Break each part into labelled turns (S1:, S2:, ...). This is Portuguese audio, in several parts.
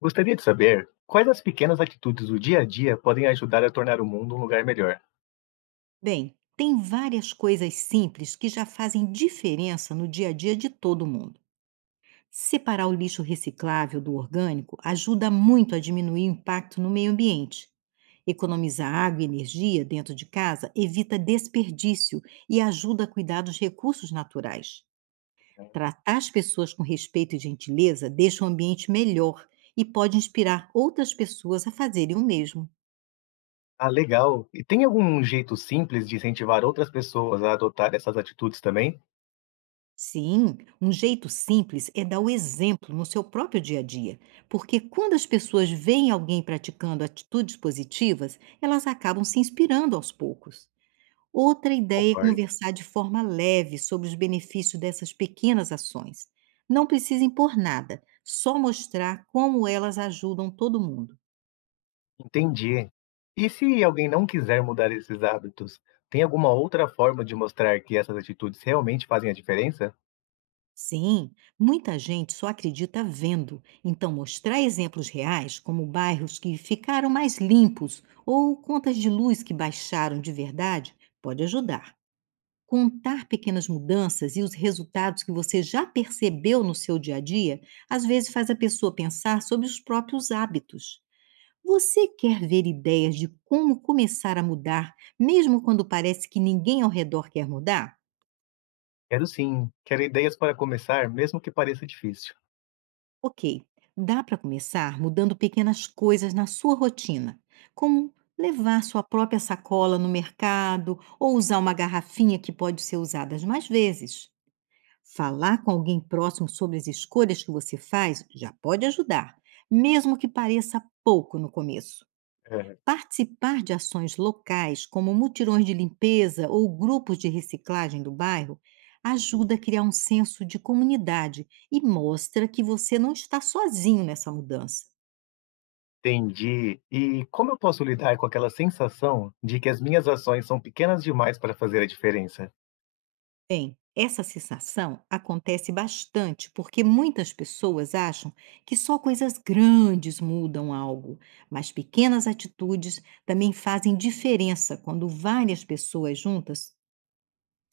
S1: Gostaria de saber quais as pequenas atitudes do dia a dia podem ajudar a tornar o mundo um lugar melhor.
S2: Bem, tem várias coisas simples que já fazem diferença no dia a dia de todo mundo. Separar o lixo reciclável do orgânico ajuda muito a diminuir o impacto no meio ambiente. Economizar água e energia dentro de casa evita desperdício e ajuda a cuidar dos recursos naturais. Tratar as pessoas com respeito e gentileza deixa o ambiente melhor e pode inspirar outras pessoas a fazerem o mesmo.
S1: Ah, legal. E tem algum jeito simples de incentivar outras pessoas a adotar essas atitudes também?
S2: Sim, um jeito simples é dar o exemplo no seu próprio dia a dia, porque quando as pessoas veem alguém praticando atitudes positivas, elas acabam se inspirando aos poucos. Outra ideia é
S1: Concordo.
S2: conversar de forma leve sobre os benefícios dessas pequenas ações. Não precisa impor nada, só mostrar como elas ajudam todo mundo.
S1: Entendi. E se alguém não quiser mudar esses hábitos, tem alguma outra forma de mostrar que essas atitudes realmente fazem a diferença?
S2: Sim, muita gente só acredita vendo, então mostrar exemplos reais, como bairros que ficaram mais limpos ou contas de luz que baixaram de verdade, pode ajudar. Contar pequenas mudanças e os resultados que você já percebeu no seu dia a dia, às vezes faz a pessoa pensar sobre os próprios hábitos. Você quer ver ideias de como começar a mudar, mesmo quando parece que ninguém ao redor quer mudar?
S1: Quero sim. Quero ideias para começar, mesmo que pareça difícil.
S2: Ok, dá para começar mudando pequenas coisas na sua rotina, como levar sua própria sacola no mercado ou usar uma garrafinha que pode ser usada mais vezes. Falar com alguém próximo sobre as escolhas que você faz já pode ajudar, mesmo que pareça pouco no começo.
S1: É.
S2: Participar de ações locais, como mutirões de limpeza ou grupos de reciclagem do bairro, ajuda a criar um senso de comunidade e mostra que você não está sozinho nessa mudança.
S1: Entendi. E como eu posso lidar com aquela sensação de que as minhas ações são pequenas demais para fazer a diferença?
S2: Bem, essa sensação acontece bastante porque muitas pessoas acham que só coisas grandes mudam algo, mas pequenas atitudes também fazem diferença quando várias pessoas juntas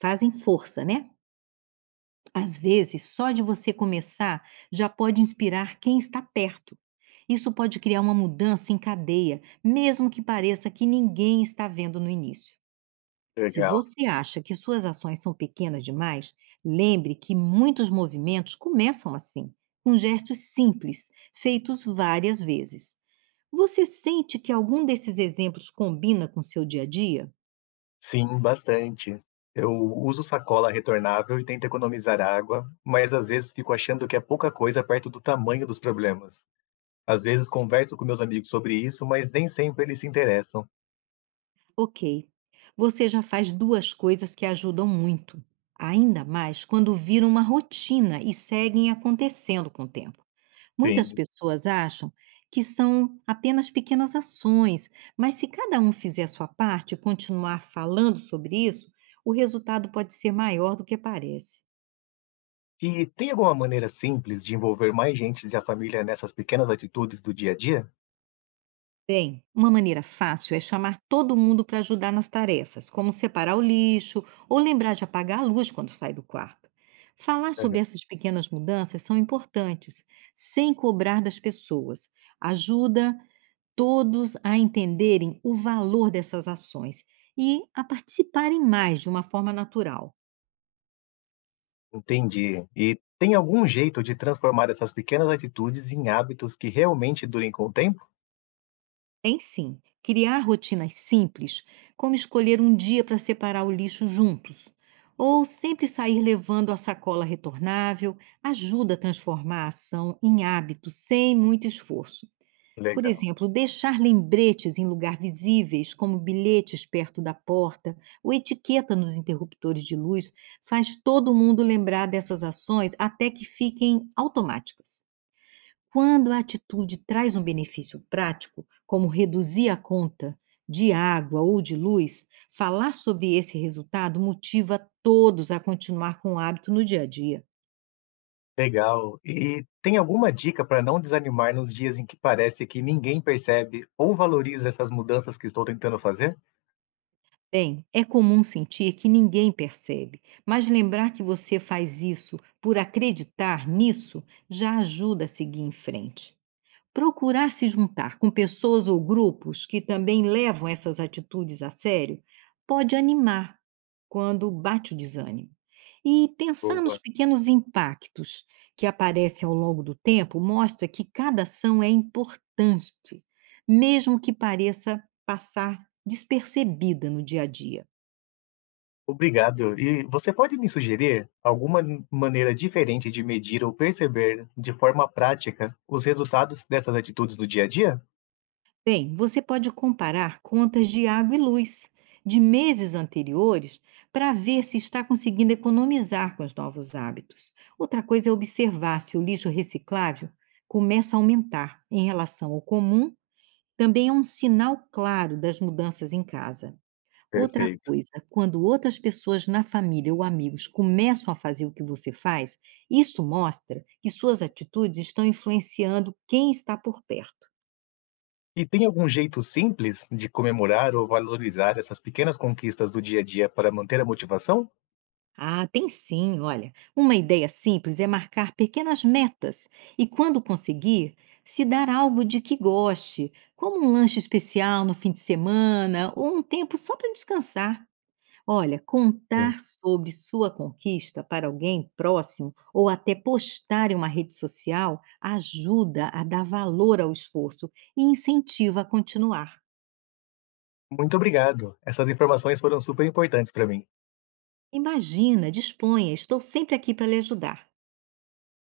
S2: fazem força, né? Às vezes, só de você começar já pode inspirar quem está perto. Isso pode criar uma mudança em cadeia, mesmo que pareça que ninguém está vendo no início. Se
S1: Legal.
S2: você acha que suas ações são pequenas demais, lembre que muitos movimentos começam assim, com gestos simples, feitos várias vezes. Você sente que algum desses exemplos combina com seu dia a dia?
S1: Sim, bastante. Eu uso sacola retornável e tento economizar água, mas às vezes fico achando que é pouca coisa perto do tamanho dos problemas. Às vezes converso com meus amigos sobre isso, mas nem sempre eles se interessam.
S2: Ok. Você já faz duas coisas que ajudam muito, ainda mais quando viram uma rotina e seguem acontecendo com o tempo. Muitas
S1: Sim.
S2: pessoas acham que são apenas pequenas ações, mas se cada um fizer a sua parte e continuar falando sobre isso, o resultado pode ser maior do que parece.
S1: E tem alguma maneira simples de envolver mais gente da família nessas pequenas atitudes do dia a dia?
S2: Bem, uma maneira fácil é chamar todo mundo para ajudar nas tarefas, como separar o lixo ou lembrar de apagar a luz quando sai do quarto. Falar sobre essas pequenas mudanças são importantes, sem cobrar das pessoas. Ajuda todos a entenderem o valor dessas ações e a participarem mais de uma forma natural.
S1: Entendi. E tem algum jeito de transformar essas pequenas atitudes em hábitos que realmente durem com o tempo?
S2: Tem sim. Criar rotinas simples, como escolher um dia para separar o lixo juntos, ou sempre sair levando a sacola retornável, ajuda a transformar a ação em hábito sem muito esforço. Por
S1: Legal,
S2: exemplo, deixar lembretes em lugar visíveis, como bilhetes perto da porta ou etiqueta nos interruptores de luz, faz todo mundo lembrar dessas ações até que fiquem automáticas. Quando a atitude traz um benefício prático, como reduzir a conta de água ou de luz, falar sobre esse resultado motiva todos a continuar com o hábito no dia a dia.
S1: legal. E tem alguma dica para não desanimar nos dias em que parece que ninguém percebe ou valoriza essas mudanças que estou tentando fazer?
S2: Bem, é comum sentir que ninguém percebe, mas lembrar que você faz isso por acreditar nisso já ajuda a seguir em frente. Procurar se juntar com pessoas ou grupos que também levam essas atitudes a sério pode animar quando bate o desânimo. E pensar nos
S1: Boa.
S2: pequenos impactos que aparecem ao longo do tempo mostra que cada ação é importante, mesmo que pareça passar despercebida no dia a dia.
S1: Obrigado. E você pode me sugerir alguma maneira diferente de medir ou perceber de forma prática os resultados dessas atitudes do dia a dia?
S2: Bem, você pode comparar contas de água e luz de meses anteriores para ver se está conseguindo economizar com os novos hábitos. Outra coisa é observar se o lixo reciclável começa a aumentar em relação ao comum, também é um sinal claro das mudanças em casa. Outra
S1: Perfeito.
S2: coisa, quando outras pessoas na família ou amigos começam a fazer o que você faz, isso mostra que suas atitudes estão influenciando quem está por perto.
S1: E tem algum jeito simples de comemorar ou valorizar essas pequenas conquistas do dia a dia para manter a motivação?
S2: Ah, tem sim, olha. Uma ideia simples é marcar pequenas metas e, quando conseguir, se dar algo de que goste, como um lanche especial no fim de semana ou um tempo só para descansar. Olha,
S1: Sim.
S2: contar sobre sua conquista para alguém próximo ou até postar em uma rede social ajuda a dar valor ao esforço e incentiva a continuar.
S1: Muito obrigado. Essas informações foram super importantes para mim.
S2: Imagina, disponha, estou sempre aqui para lhe ajudar.